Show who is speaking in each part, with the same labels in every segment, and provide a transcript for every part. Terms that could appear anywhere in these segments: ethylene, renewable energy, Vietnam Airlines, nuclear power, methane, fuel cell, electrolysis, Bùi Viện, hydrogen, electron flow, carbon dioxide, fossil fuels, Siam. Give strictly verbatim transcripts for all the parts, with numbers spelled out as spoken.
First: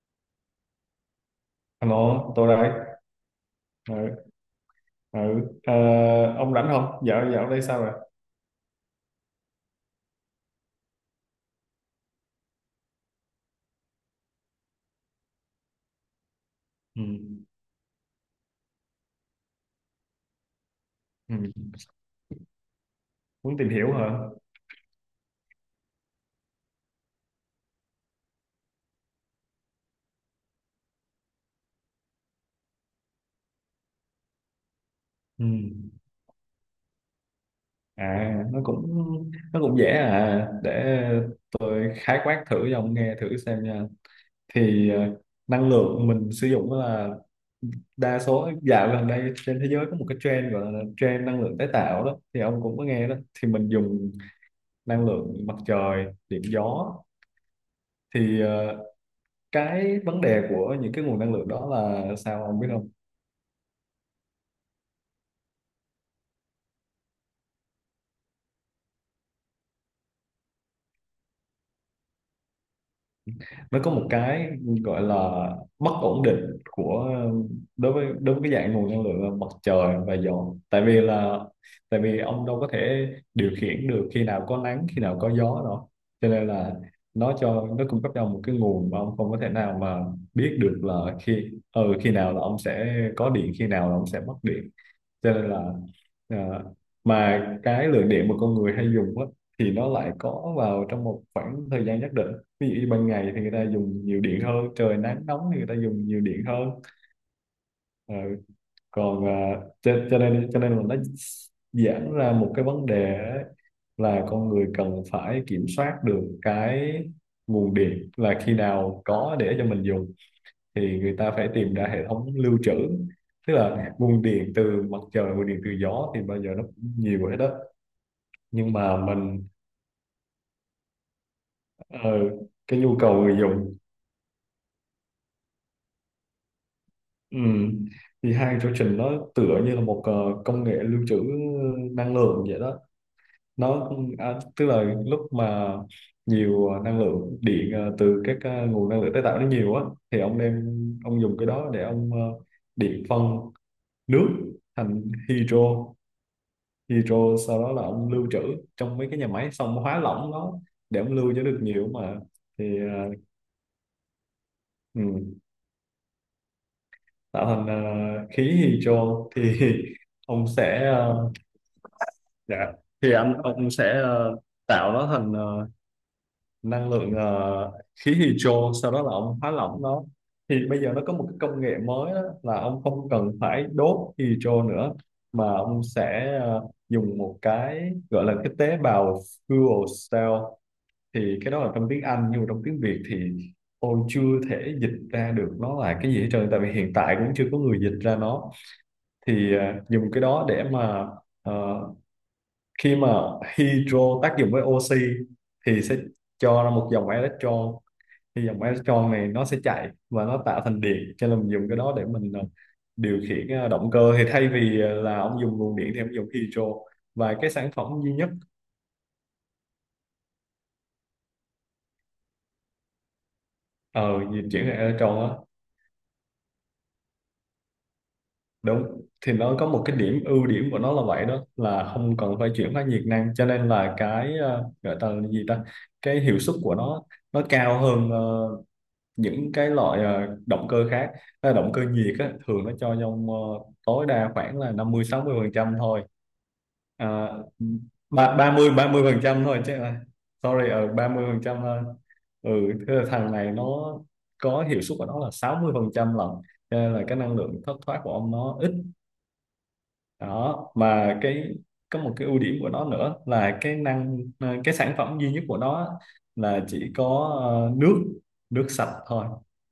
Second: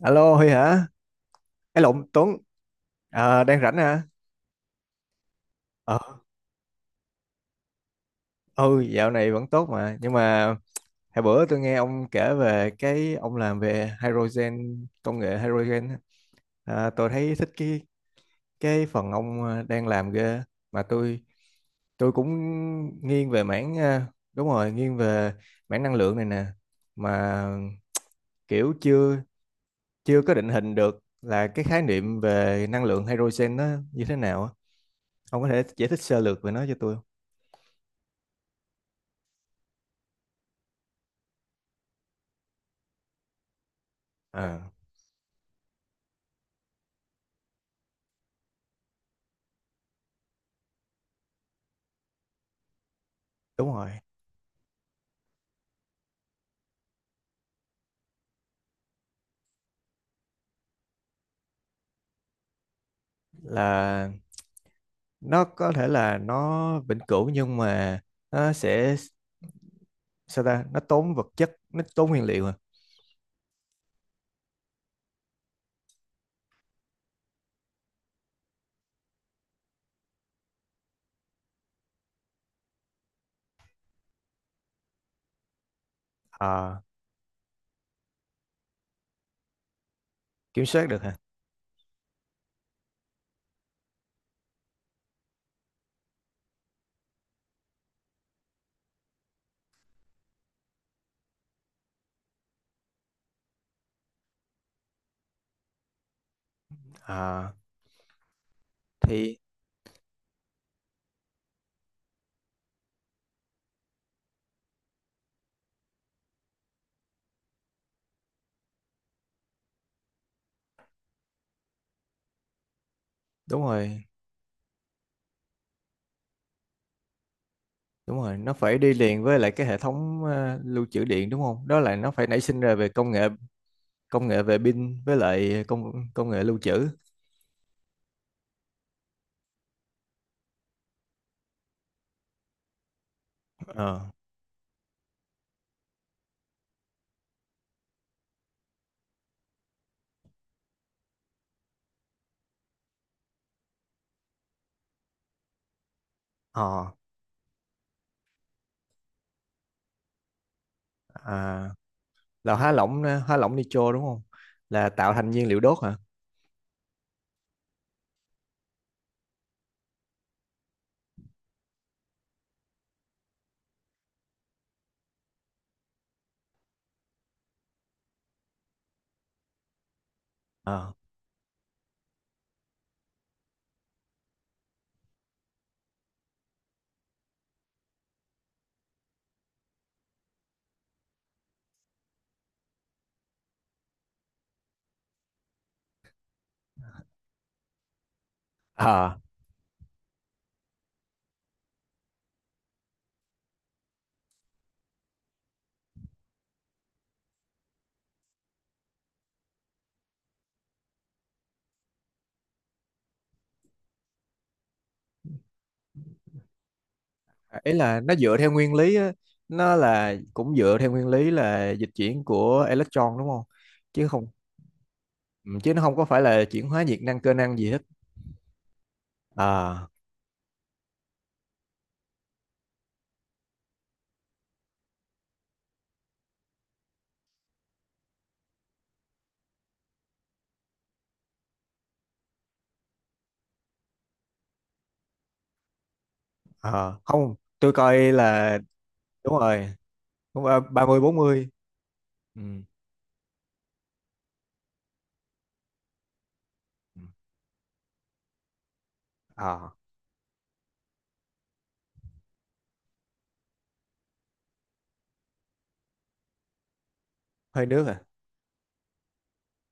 Speaker 1: Alo Huy hả? Ấy lộn
Speaker 2: Alo,
Speaker 1: Tuấn.
Speaker 2: tôi đây.
Speaker 1: Ờ, đang rảnh hả?
Speaker 2: Ừ, ừ. Ờ,
Speaker 1: Ờ,
Speaker 2: ông rảnh không? Dạo dạo đây sao rồi?
Speaker 1: ừ, dạo này vẫn tốt mà, nhưng mà hồi bữa tôi nghe ông kể về cái ông làm về hydrogen, công nghệ hydrogen á. À,
Speaker 2: Ừ.
Speaker 1: tôi thấy thích cái cái phần ông ờ, đang làm ghê. Mà tôi
Speaker 2: Ừ.
Speaker 1: tôi cũng nghiêng về
Speaker 2: Muốn tìm
Speaker 1: mảng
Speaker 2: hiểu
Speaker 1: ờ,
Speaker 2: hả?
Speaker 1: đúng rồi, nghiêng về mảng năng lượng này nè. Mà kiểu chưa chưa có định hình được là cái khái niệm về năng lượng hydrogen nó như thế nào á. Ông
Speaker 2: Ừ.
Speaker 1: có thể giải thích sơ lược về nó cho tôi không?
Speaker 2: À, nó cũng nó cũng dễ à. Để tôi khái quát thử cho ông nghe thử xem nha.
Speaker 1: Ờ,
Speaker 2: Thì ờ, năng lượng mình sử dụng đó là đa số dạo gần đây trên thế giới có một cái trend gọi là trend năng lượng tái tạo đó. Thì ông cũng có nghe đó. Thì mình
Speaker 1: đúng rồi,
Speaker 2: dùng năng lượng mặt trời, điện gió. Thì ờ, cái vấn đề của những cái nguồn năng lượng đó là sao ông biết không,
Speaker 1: là nó có thể là nó vĩnh cửu nhưng mà nó sẽ, sao ta, nó tốn vật chất, nó tốn nguyên liệu à.
Speaker 2: nó có một cái gọi là bất ổn định của, đối với đối với cái dạng nguồn năng lượng là mặt trời và gió, tại vì là tại vì ông đâu có thể điều khiển được khi nào có nắng khi nào có gió đâu, cho nên là
Speaker 1: Ờ,
Speaker 2: nó cho nó cung cấp cho ông một cái nguồn mà ông không có thể nào mà biết
Speaker 1: kiểm
Speaker 2: được
Speaker 1: soát được hả.
Speaker 2: là khi ừ, khi nào là ông sẽ có điện khi nào là ông sẽ mất điện, cho nên là à, mà cái lượng điện mà con người hay dùng á thì nó lại có vào trong một khoảng thời gian nhất định, ví dụ như ban ngày thì người ta dùng nhiều điện hơn, trời nắng nóng thì người ta dùng nhiều điện hơn.
Speaker 1: Ờ,
Speaker 2: Ờ, còn
Speaker 1: thì
Speaker 2: à, cho, cho nên cho nên là nó giãn ra một cái vấn đề ấy, là con người cần phải kiểm soát được cái nguồn điện là khi nào có để cho mình dùng, thì người ta phải tìm ra hệ thống lưu trữ. Tức
Speaker 1: đúng
Speaker 2: là
Speaker 1: rồi,
Speaker 2: nguồn điện từ mặt trời, nguồn điện từ gió thì bao giờ nó cũng nhiều hết đó,
Speaker 1: đúng rồi, nó
Speaker 2: nhưng
Speaker 1: phải đi
Speaker 2: mà
Speaker 1: liền với
Speaker 2: mình
Speaker 1: lại cái hệ thống ờ, lưu trữ điện đúng không, đó là nó
Speaker 2: ờ,
Speaker 1: phải nảy sinh ra
Speaker 2: cái
Speaker 1: về
Speaker 2: nhu
Speaker 1: công
Speaker 2: cầu
Speaker 1: nghệ,
Speaker 2: người dùng
Speaker 1: công nghệ về pin với lại công công nghệ lưu trữ.
Speaker 2: ừm, thì hai chương trình nó tựa như là một ờ, công nghệ lưu trữ năng lượng vậy đó. Nó
Speaker 1: ờ
Speaker 2: à, tức là lúc mà nhiều ờ, năng lượng điện ờ, từ các ờ, nguồn năng lượng tái tạo nó nhiều á, thì ông đem ông dùng cái đó để ông ờ, điện phân nước thành hydro,
Speaker 1: ờ
Speaker 2: thì rồi sau đó là ông lưu trữ trong mấy cái nhà máy, xong ông hóa lỏng nó để ông lưu cho được
Speaker 1: à,
Speaker 2: nhiều mà.
Speaker 1: là hóa
Speaker 2: Thì
Speaker 1: lỏng
Speaker 2: ờ,
Speaker 1: hóa lỏng nitro đúng không, là tạo thành
Speaker 2: ừ,
Speaker 1: nhiên liệu đốt hả.
Speaker 2: tạo thành ờ, khí hydro thì ông sẽ ờ, dạ, thì anh ông sẽ ờ, tạo nó thành ờ, năng lượng ờ, khí hydro, sau đó là ông hóa lỏng nó. Thì bây
Speaker 1: ờ
Speaker 2: giờ nó có một cái công nghệ mới đó, là ông không cần phải đốt hydro nữa, mà ông sẽ ờ, dùng một cái gọi là cái tế bào fuel cell. Thì cái đó là trong tiếng Anh nhưng mà trong tiếng Việt thì tôi chưa thể dịch ra được nó là cái gì hết trơn, tại vì hiện tại cũng chưa có người dịch ra nó.
Speaker 1: Ờ.
Speaker 2: Thì à, dùng cái đó để mà ờ, khi mà hydro tác dụng với oxy thì sẽ cho ra một dòng electron, thì dòng electron này nó sẽ chạy và nó tạo thành điện, cho nên mình dùng cái đó để mình ờ, điều khiển ờ, động cơ. Thì thay vì ờ, là ông dùng nguồn điện thì ông dùng hydro, và cái
Speaker 1: À,
Speaker 2: sản
Speaker 1: ý
Speaker 2: phẩm
Speaker 1: là
Speaker 2: duy
Speaker 1: nó
Speaker 2: nhất
Speaker 1: dựa theo nguyên lý á, nó là cũng dựa theo nguyên lý là dịch chuyển của electron đúng không, chứ
Speaker 2: ờ
Speaker 1: không
Speaker 2: di chuyển electron á.
Speaker 1: ừ, chứ nó không có phải là chuyển hóa nhiệt năng cơ năng gì hết.
Speaker 2: Đúng, thì nó có một
Speaker 1: à,
Speaker 2: cái điểm, ưu điểm của nó là vậy đó, là không cần phải chuyển hóa nhiệt năng, cho nên là cái ờ, gọi ta là gì ta, cái hiệu suất của nó nó cao hơn ờ, những cái loại ờ, động cơ khác. Ờ, động cơ nhiệt á, thường nó cho trong ờ, tối đa khoảng là năm mươi sáu mươi phần trăm thôi,
Speaker 1: à
Speaker 2: à,
Speaker 1: không, tôi coi
Speaker 2: ba-
Speaker 1: là
Speaker 2: 30 ba mươi phần
Speaker 1: đúng
Speaker 2: trăm thôi
Speaker 1: rồi,
Speaker 2: chứ là
Speaker 1: đúng rồi,
Speaker 2: sorry,
Speaker 1: ba
Speaker 2: ở
Speaker 1: mươi
Speaker 2: ba
Speaker 1: bốn
Speaker 2: mươi phần
Speaker 1: mươi
Speaker 2: trăm thôi.
Speaker 1: Ừ.
Speaker 2: Ừ. Thế là thằng này nó có hiệu suất của nó là sáu mươi phần trăm lần, cho nên
Speaker 1: Ừ.
Speaker 2: là cái năng lượng thất thoát của ông nó ít.
Speaker 1: à,
Speaker 2: Đó mà cái, có một cái ưu điểm của nó nữa là cái năng ờ, cái sản phẩm duy nhất của nó là chỉ có
Speaker 1: hơi
Speaker 2: ờ,
Speaker 1: nước
Speaker 2: nước
Speaker 1: à
Speaker 2: nước sạch thôi.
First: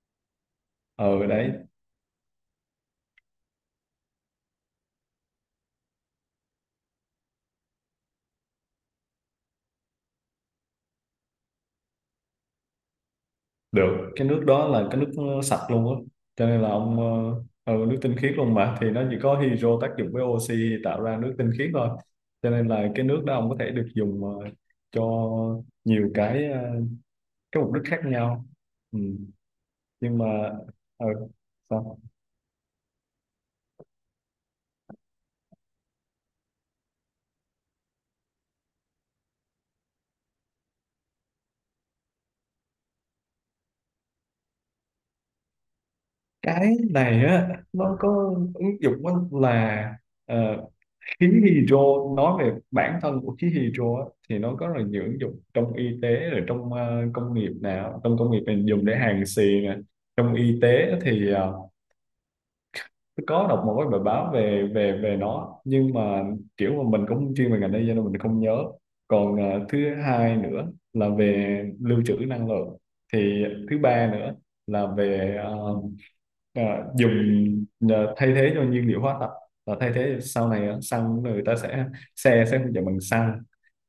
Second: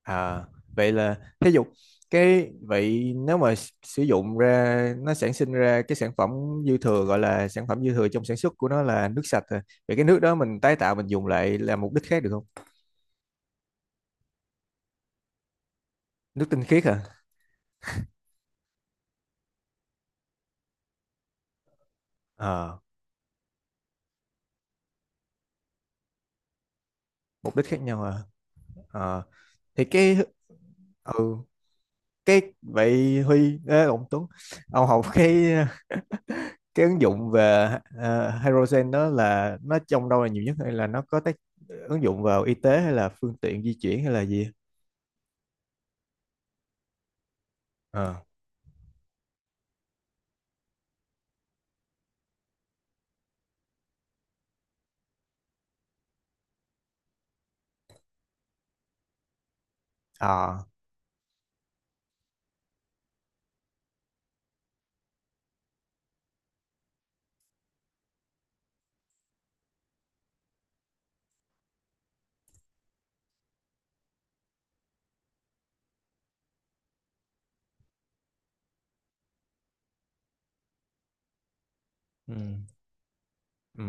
Speaker 1: à vậy là
Speaker 2: Ừ
Speaker 1: thí
Speaker 2: đấy,
Speaker 1: dụ cái, vậy nếu mà s- sử dụng ra nó sản sinh ra cái sản phẩm dư thừa, gọi là sản phẩm dư thừa trong sản xuất của nó, là nước sạch à. Vậy cái nước đó mình tái tạo mình dùng lại làm mục đích khác được không?
Speaker 2: được, cái nước đó là cái nước ờ, sạch luôn á,
Speaker 1: Nước
Speaker 2: cho nên
Speaker 1: tinh
Speaker 2: là
Speaker 1: khiết
Speaker 2: ông
Speaker 1: à.
Speaker 2: ờ, ừ, nước tinh khiết luôn mà, thì nó chỉ có hydro tác dụng với oxy tạo ra nước tinh khiết thôi, cho nên
Speaker 1: Ờ,
Speaker 2: là cái nước đó ông có thể được dùng ờ, cho nhiều cái ờ,
Speaker 1: mục
Speaker 2: cái
Speaker 1: đích
Speaker 2: mục
Speaker 1: khác
Speaker 2: đích khác
Speaker 1: nhau à.
Speaker 2: nhau. Ừ.
Speaker 1: Ờ, thì cái
Speaker 2: Nhưng mà ừ,
Speaker 1: ừ
Speaker 2: sao?
Speaker 1: cái vậy Huy ê, ông Tuấn, ông học cái cái ứng dụng về ờ, hydrogen đó là nó trong đâu là nhiều nhất, hay là nó có tác ứng dụng vào y tế hay là phương tiện di chuyển hay là gì.
Speaker 2: Cái này á nó
Speaker 1: ờ
Speaker 2: có ứng dụng á, là ờ, khí hydro, nói về bản thân của khí hydro á, thì nó có rất là nhiều ứng dụng trong y tế, rồi trong ờ, công nghiệp nào, trong công nghiệp mình dùng để hàn xì nè, trong
Speaker 1: ờ
Speaker 2: y tế thì ờ, tôi có đọc một cái bài báo về về về nó, nhưng mà kiểu mà mình cũng không chuyên về ngành đây cho nên mình không nhớ. Còn à, thứ hai nữa là về lưu trữ năng lượng thì, thứ ba nữa là về à, à, dùng à, thay thế cho nhiên liệu hóa thạch, là thay thế sau này á, xăng, người ta sẽ,
Speaker 1: ừ.
Speaker 2: xe sẽ không chạy bằng xăng,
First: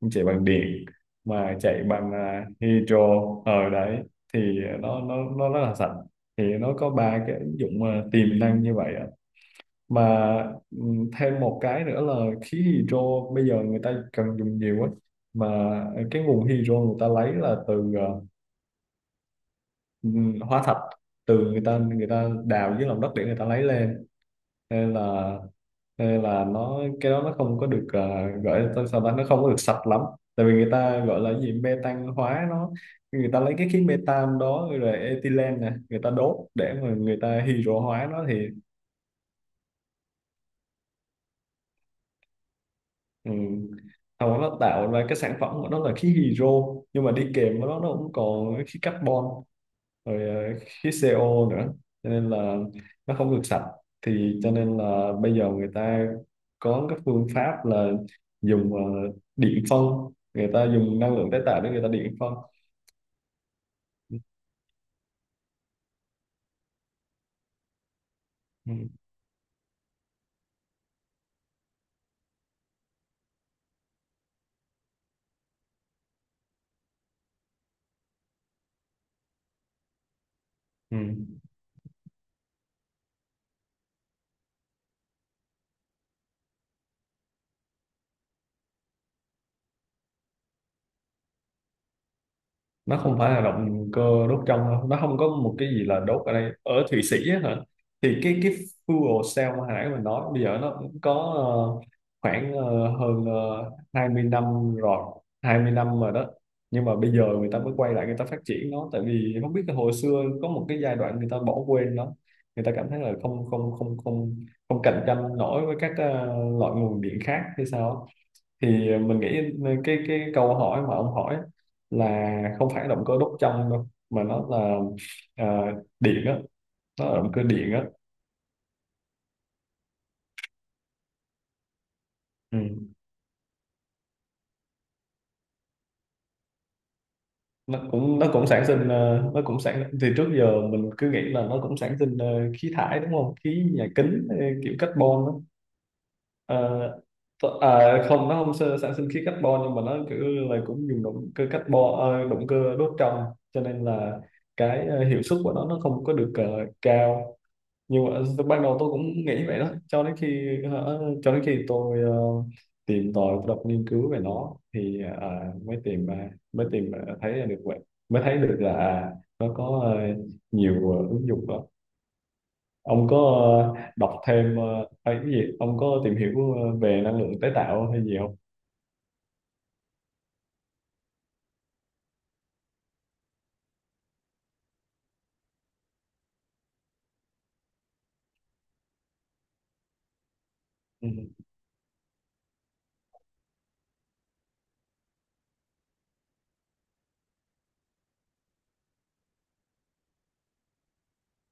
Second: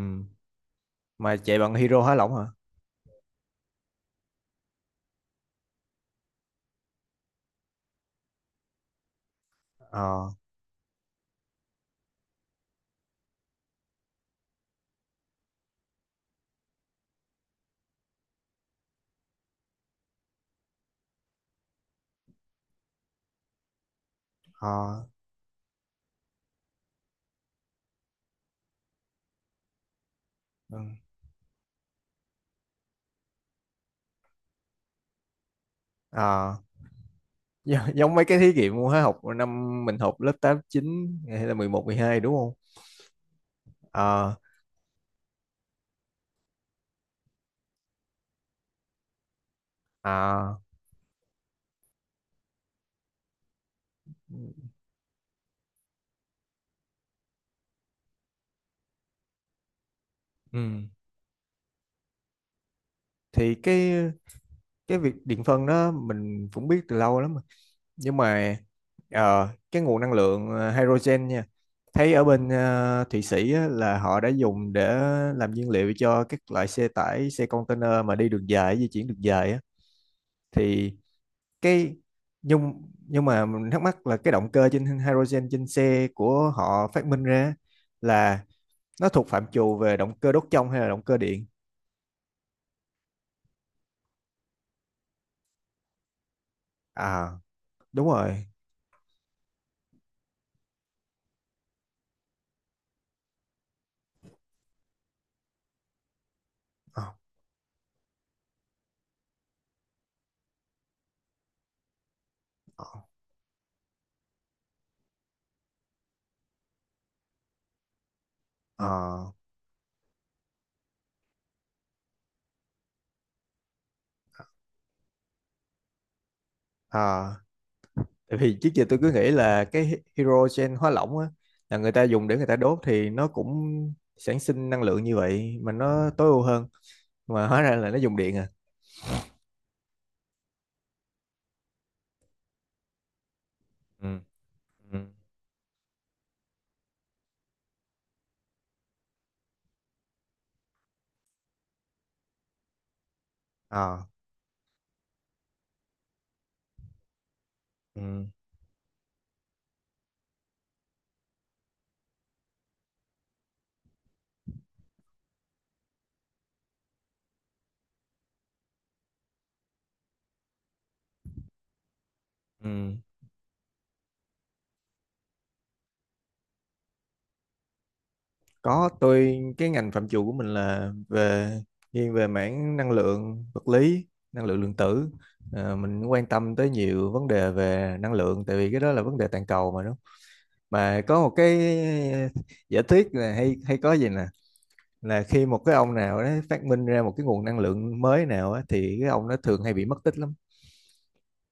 Speaker 2: không chạy bằng điện,
Speaker 1: Mà
Speaker 2: mà
Speaker 1: chạy bằng
Speaker 2: chạy
Speaker 1: hydro
Speaker 2: bằng
Speaker 1: hóa lỏng hả.
Speaker 2: à, hydro ở đấy, thì nó nó nó rất là sạch. Thì nó có ba cái ứng dụng à, tiềm năng như vậy á mà.
Speaker 1: ờ
Speaker 2: Ừm, thêm một cái nữa là, khí hydro bây giờ người ta cần dùng nhiều á, mà cái nguồn hydro người ta lấy là từ ờ, ừm, hóa thạch, từ người ta người ta đào dưới lòng đất để người ta lấy lên,
Speaker 1: ờ
Speaker 2: nên là nên là nó cái đó nó không có được ờ, gọi là sao ta, nó không có được sạch lắm, tại vì người
Speaker 1: ừ.
Speaker 2: ta gọi là gì, metan hóa nó, người ta lấy cái khí metan đó rồi ethylene nè, người ta đốt
Speaker 1: ờ
Speaker 2: để mà người ta hydro
Speaker 1: Gi-
Speaker 2: hóa
Speaker 1: giống mấy
Speaker 2: nó
Speaker 1: cái
Speaker 2: thì.
Speaker 1: thí nghiệm hóa học năm mình học lớp tám chín, hay là mười một mười hai đúng không.
Speaker 2: Ừ.
Speaker 1: ờ
Speaker 2: Hầu nó tạo ra cái sản phẩm của nó là khí hydro, nhưng mà đi kèm với nó nó cũng còn khí carbon rồi
Speaker 1: à
Speaker 2: ờ, khí xê ô nữa, cho nên là nó không được sạch. Thì cho nên là bây giờ người ta có cái phương pháp là dùng ờ, điện phân, người
Speaker 1: Ừ.
Speaker 2: ta dùng năng lượng tái tạo để người ta điện phân.
Speaker 1: Thì cái
Speaker 2: Ừ.
Speaker 1: cái việc điện phân đó mình cũng biết từ lâu lắm rồi. Nhưng mà
Speaker 2: Ừ.
Speaker 1: ờ, cái nguồn năng lượng ờ, hydrogen nha. Thấy ở bên ờ, Thụy Sĩ á, là họ đã dùng để làm nhiên liệu cho các loại xe tải, xe container mà đi đường dài, di chuyển đường dài á. Thì
Speaker 2: Ừ.
Speaker 1: cái nhưng nhưng mà mình thắc mắc là cái động cơ trên hydrogen trên xe của họ phát minh ra là nó thuộc phạm trù về động cơ đốt trong hay là động cơ điện?
Speaker 2: Nó không phải là động cơ đốt trong đâu, nó không có một cái gì là đốt ở đây, ở Thụy Sĩ
Speaker 1: À,
Speaker 2: á hả.
Speaker 1: đúng
Speaker 2: Thì cái
Speaker 1: rồi.
Speaker 2: cái fuel cell mà hồi nãy mình nói, bây giờ nó cũng có ờ, khoảng ờ, hơn uh, hai mươi năm rồi, hai mươi năm rồi đó. Nhưng mà
Speaker 1: Ờ,
Speaker 2: bây giờ người ta mới quay lại, người ta phát triển nó, tại vì không biết là hồi xưa có một cái giai đoạn người ta bỏ quên nó, người ta
Speaker 1: ờ.
Speaker 2: cảm thấy là không không không không không cạnh tranh nổi với các ờ, loại nguồn điện khác hay sao á.
Speaker 1: Ờ.
Speaker 2: Thì ờ, mình nghĩ cái cái câu hỏi mà ông hỏi là không phải động cơ đốt trong đâu, mà nó là à, điện á, nó là động
Speaker 1: À,
Speaker 2: cơ điện á.
Speaker 1: tại vì trước giờ tôi cứ nghĩ là cái hydrogen hóa lỏng á, là người ta dùng để người ta đốt
Speaker 2: Ừ.
Speaker 1: thì nó cũng sản sinh năng lượng như vậy mà nó tối ưu hơn, mà hóa ra
Speaker 2: Nó
Speaker 1: là nó dùng
Speaker 2: cũng, nó
Speaker 1: điện
Speaker 2: cũng
Speaker 1: à.
Speaker 2: sản sinh ờ, nó cũng sản thì trước giờ mình cứ nghĩ là nó cũng sản sinh ờ, khí thải đúng không, khí nhà
Speaker 1: Ừ.
Speaker 2: kính ờ, kiểu
Speaker 1: Ừ.
Speaker 2: carbon á. Ờ, th- à, Không, nó không sơ- sản sinh khí carbon, nhưng mà nó kiểu là cũng dùng động cơ carbon ờ, động cơ đốt trong, cho nên
Speaker 1: Ờ,
Speaker 2: là cái ờ, hiệu suất của nó nó không có được ờ, cao. Nhưng mà
Speaker 1: Ừ.
Speaker 2: lúc ban đầu tôi cũng nghĩ vậy đó, cho đến khi hả, cho đến khi tôi ờ, tìm tòi đọc nghiên cứu về nó thì à, mới tìm à, mới tìm à, thấy ra được vậy, mới thấy được là à, nó có ờ, nhiều ờ, ứng dụng đó.
Speaker 1: Ừ.
Speaker 2: Ông có ờ, đọc thêm ờ, hay cái gì, ông có tìm hiểu ờ, về năng lượng tái tạo hay gì không?
Speaker 1: Có, tôi cái ngành phạm trù của mình là về nghiêng về mảng năng lượng vật lý, năng lượng lượng tử. Ờ, mình quan tâm tới nhiều vấn đề về năng lượng, tại vì cái đó là vấn đề toàn cầu mà đúng không? Mà
Speaker 2: Ừ.
Speaker 1: có một cái giả thuyết là, hay hay có gì nè, là khi một cái ông nào đó phát minh ra một cái nguồn năng lượng mới nào á, thì cái ông nó thường hay bị mất tích lắm.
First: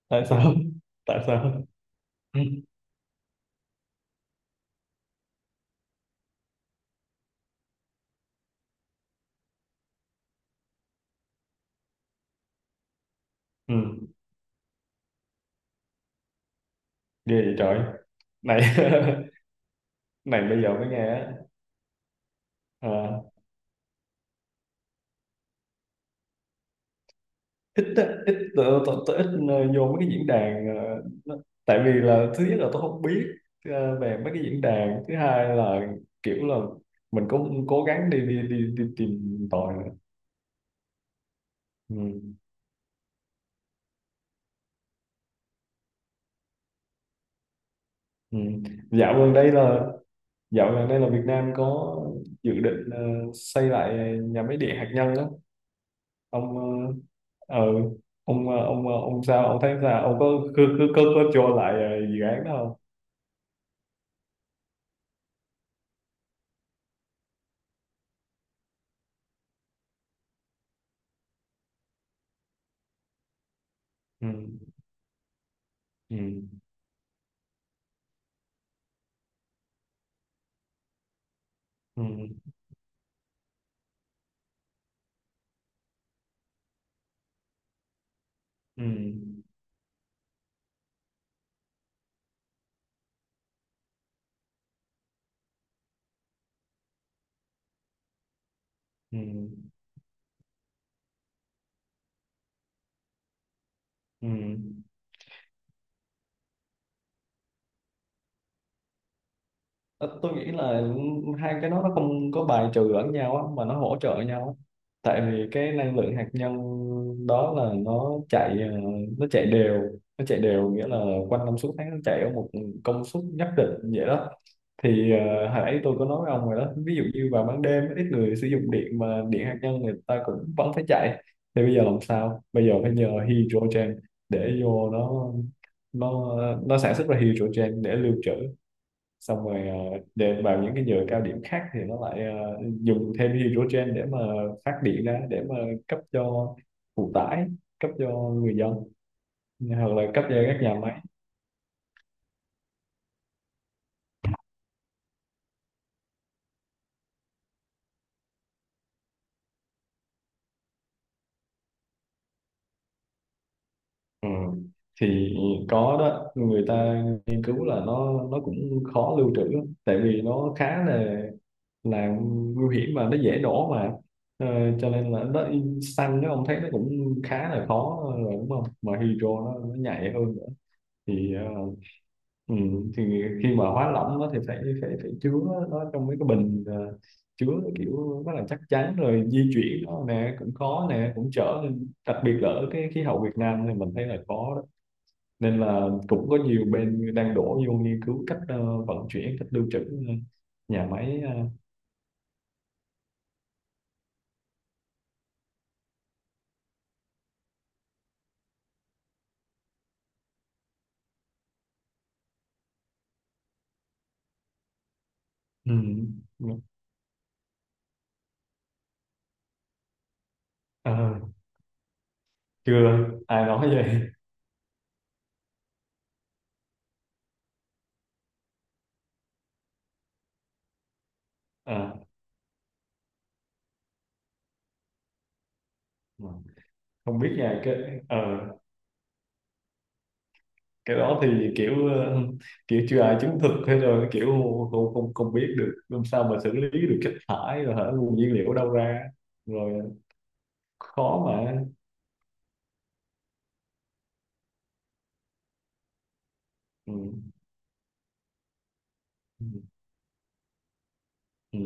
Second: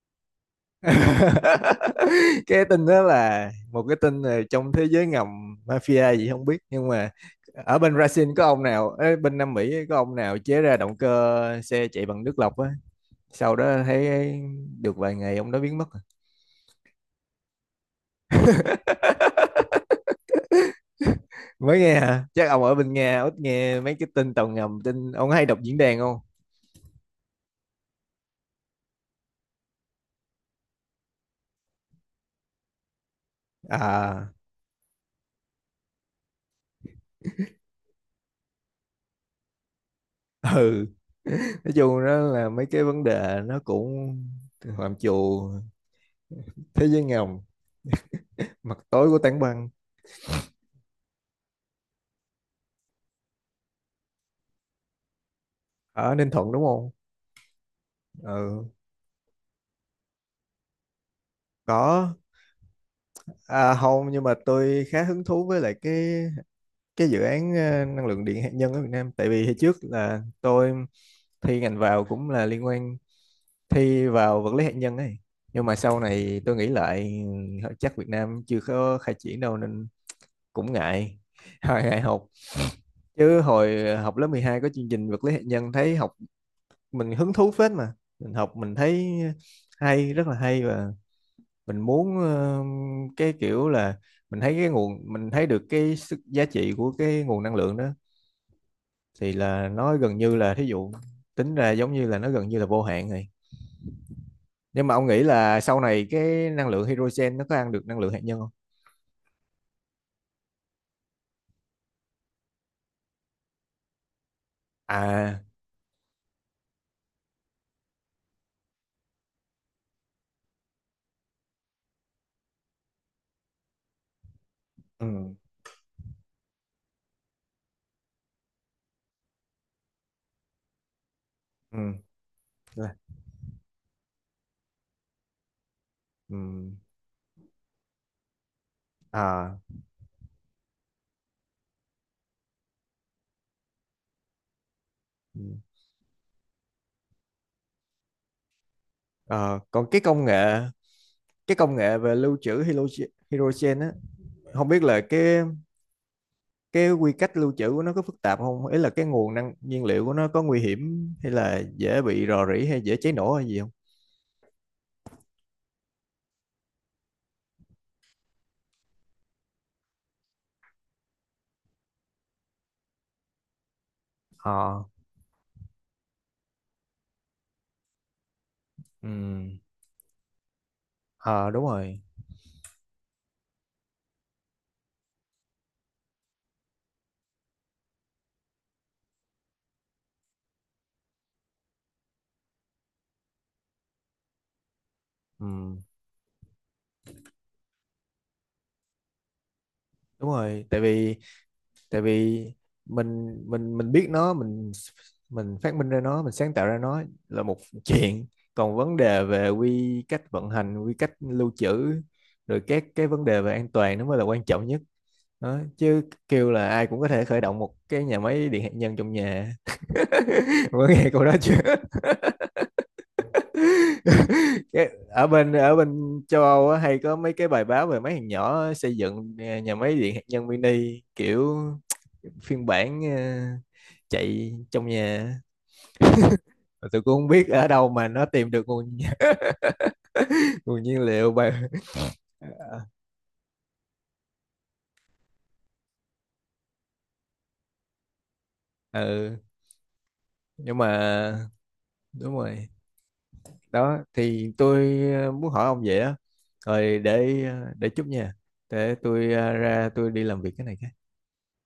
Speaker 2: Tại sao? Tại sao? Ừ.
Speaker 1: Cái tin đó là một cái tin là trong thế giới ngầm, mafia gì không biết, nhưng mà ở bên Brazil có ông nào, ở bên Nam Mỹ có ông nào chế ra động cơ xe chạy bằng nước lọc á, sau
Speaker 2: Ừ.
Speaker 1: đó thấy được vài ngày ông đó biến mất rồi.
Speaker 2: Ghê vậy trời, này, này bây giờ mới nghe á.
Speaker 1: Mới nghe hả, chắc ông ở bên Nga
Speaker 2: À.
Speaker 1: ít nghe mấy cái tin tàu ngầm, tin ông hay đọc diễn đàn không.
Speaker 2: ít á, ít tôi, tôi, tôi ít ờ, vô mấy cái diễn đàn ờ, nó- tại vì là, thứ nhất là tôi không biết ờ, về
Speaker 1: à
Speaker 2: mấy cái diễn đàn, thứ hai là kiểu là mình cũng cố gắng đi đi đi, đi tìm tòi.
Speaker 1: ừ, nói
Speaker 2: Ừ.
Speaker 1: chung đó là mấy cái vấn đề nó cũng phạm trù thế giới ngầm,
Speaker 2: Ừ.
Speaker 1: mặt tối
Speaker 2: dạo
Speaker 1: của
Speaker 2: gần
Speaker 1: tảng
Speaker 2: đây
Speaker 1: băng.
Speaker 2: là dạo gần đây là Việt Nam có dự định ờ, xây lại nhà máy điện hạt nhân đó.
Speaker 1: Ở Ninh Thuận
Speaker 2: ông
Speaker 1: đúng không.
Speaker 2: ờ, ờ, ông
Speaker 1: Ừ,
Speaker 2: ờ, ông ờ, ông sao, ông thấy sao, ông có cứ cứ có, có, cho lại ờ,
Speaker 1: có.
Speaker 2: dự án đó không?
Speaker 1: À, không, nhưng mà tôi khá hứng thú với lại cái cái dự án ờ, năng lượng điện hạt nhân ở Việt Nam, tại vì hồi trước là tôi thi ngành vào cũng là liên quan, thi
Speaker 2: Ừ.
Speaker 1: vào vật lý hạt nhân ấy. Nhưng mà sau này
Speaker 2: Ừ.
Speaker 1: tôi nghĩ lại, ừ, chắc Việt Nam chưa có khai triển đâu nên cũng ngại ngại
Speaker 2: Ừ.
Speaker 1: học. Chứ hồi ờ, học lớp mười hai có chương trình vật lý hạt nhân, thấy học mình hứng thú phết mà. Mình học mình
Speaker 2: Ừ.
Speaker 1: thấy hay, rất là hay. Và mình muốn ờ, cái kiểu là mình thấy cái nguồn, mình thấy được cái sức giá trị của cái nguồn năng lượng đó, thì
Speaker 2: Ừ,
Speaker 1: là nó gần như là thí dụ tính ra giống như là nó gần như là vô hạn rồi.
Speaker 2: ừ.
Speaker 1: Nhưng mà ông nghĩ là sau này cái năng lượng hydrogen nó có ăn được năng lượng hạt nhân không?
Speaker 2: Ờ, tôi nghĩ là hai cái đó nó không có bài trừ lẫn nhau á, mà nó hỗ trợ nhau á. Tại
Speaker 1: À.
Speaker 2: vì cái năng lượng hạt nhân đó là nó chạy ờ, nó chạy đều, nó chạy đều nghĩa là quanh năm suốt tháng nó chạy ở một công suất nhất định vậy đó.
Speaker 1: Ừ.
Speaker 2: Thì ờ, hồi nãy tôi có nói với ông rồi đó, ví dụ như vào ban đêm ít người sử dụng điện, mà điện hạt nhân người ta cũng vẫn phải chạy, thì bây
Speaker 1: Ừ.
Speaker 2: giờ làm sao, bây giờ phải
Speaker 1: là-
Speaker 2: nhờ hydrogen để vô nó
Speaker 1: ừ.
Speaker 2: nó nó sản xuất ra hydrogen để lưu trữ, xong
Speaker 1: À.
Speaker 2: rồi ờ, để vào những cái giờ cao điểm khác thì nó lại ờ, dùng thêm hydrogen để mà phát điện ra,
Speaker 1: Ừ.
Speaker 2: để mà cấp cho phụ tải, cấp cho người dân
Speaker 1: Ờ, còn
Speaker 2: hoặc
Speaker 1: cái
Speaker 2: là cấp
Speaker 1: công
Speaker 2: cho các
Speaker 1: nghệ,
Speaker 2: nhà máy.
Speaker 1: cái công nghệ về lưu trữ hydrogen hydrogen á, không biết là cái cái quy cách lưu trữ của nó có phức tạp không, ý là cái nguồn năng nhiên liệu của nó có nguy hiểm hay là dễ bị rò rỉ hay dễ cháy nổ hay gì không.
Speaker 2: Ừ. Thì có đó, người ta nghiên cứu là nó nó cũng khó lưu trữ lắm, tại vì nó khá là là nguy hiểm, mà nó dễ nổ mà. Ờ,
Speaker 1: Ờ.
Speaker 2: cho nên là nó, xăng nó ông thấy nó cũng khá là khó rồi đúng không, mà
Speaker 1: Ừ.
Speaker 2: hydro nó, nó nhạy hơn nữa. Thì ờ,
Speaker 1: Ờ, đúng rồi.
Speaker 2: ừ, thì khi mà hóa lỏng nó thì phải phải phải chứa nó trong mấy cái bình ờ, chứa kiểu rất là chắc chắn, rồi di chuyển nó nè cũng khó nè cũng chở, nên đặc biệt là ở cái khí hậu Việt Nam thì mình thấy là khó đó,
Speaker 1: Ừ,
Speaker 2: nên là cũng có nhiều bên đang đổ vô nghiên cứu cách ờ, vận chuyển, cách lưu trữ, ờ,
Speaker 1: đúng rồi, tại
Speaker 2: nhà
Speaker 1: vì,
Speaker 2: máy ờ,
Speaker 1: tại vì mình mình mình biết nó, mình mình phát minh ra nó, mình sáng tạo ra nó là một chuyện. Còn vấn đề về quy cách vận hành, quy cách lưu trữ, rồi các cái vấn đề về an toàn nó mới là quan trọng nhất đó
Speaker 2: ừ,
Speaker 1: chứ. Kêu là ai cũng có thể khởi động một cái nhà máy điện hạt nhân trong nhà, có
Speaker 2: ờ,
Speaker 1: nghe câu đó chưa.
Speaker 2: chưa ai nói vậy.
Speaker 1: Cái- ở bên, ở bên châu Âu á, hay có mấy cái bài báo về mấy thằng nhỏ xây dựng à, nhà máy điện hạt nhân mini kiểu
Speaker 2: Ờ,
Speaker 1: phiên bản à, chạy trong nhà. Mà tôi cũng
Speaker 2: không
Speaker 1: không
Speaker 2: biết
Speaker 1: biết
Speaker 2: nhà
Speaker 1: ở
Speaker 2: cái
Speaker 1: đâu mà
Speaker 2: ờ
Speaker 1: nó tìm được nguồn nguồn
Speaker 2: cái
Speaker 1: nhiên
Speaker 2: đó thì
Speaker 1: liệu bài.
Speaker 2: kiểu ờ,
Speaker 1: Ờ,
Speaker 2: kiểu chưa ai chứng thực thế, rồi kiểu không không không biết được, làm sao mà xử lý được chất thải rồi hả, nguồn nhiên liệu ở đâu ra
Speaker 1: ừ,
Speaker 2: rồi,
Speaker 1: nhưng
Speaker 2: khó
Speaker 1: mà
Speaker 2: mà.
Speaker 1: đúng rồi. Đó thì tôi ờ, muốn hỏi ông vậy á,
Speaker 2: Ừ.
Speaker 1: rồi để ờ, để chút nha. Để tôi
Speaker 2: Ừ.
Speaker 1: ờ, ra tôi đi làm việc cái này.
Speaker 2: Ừ.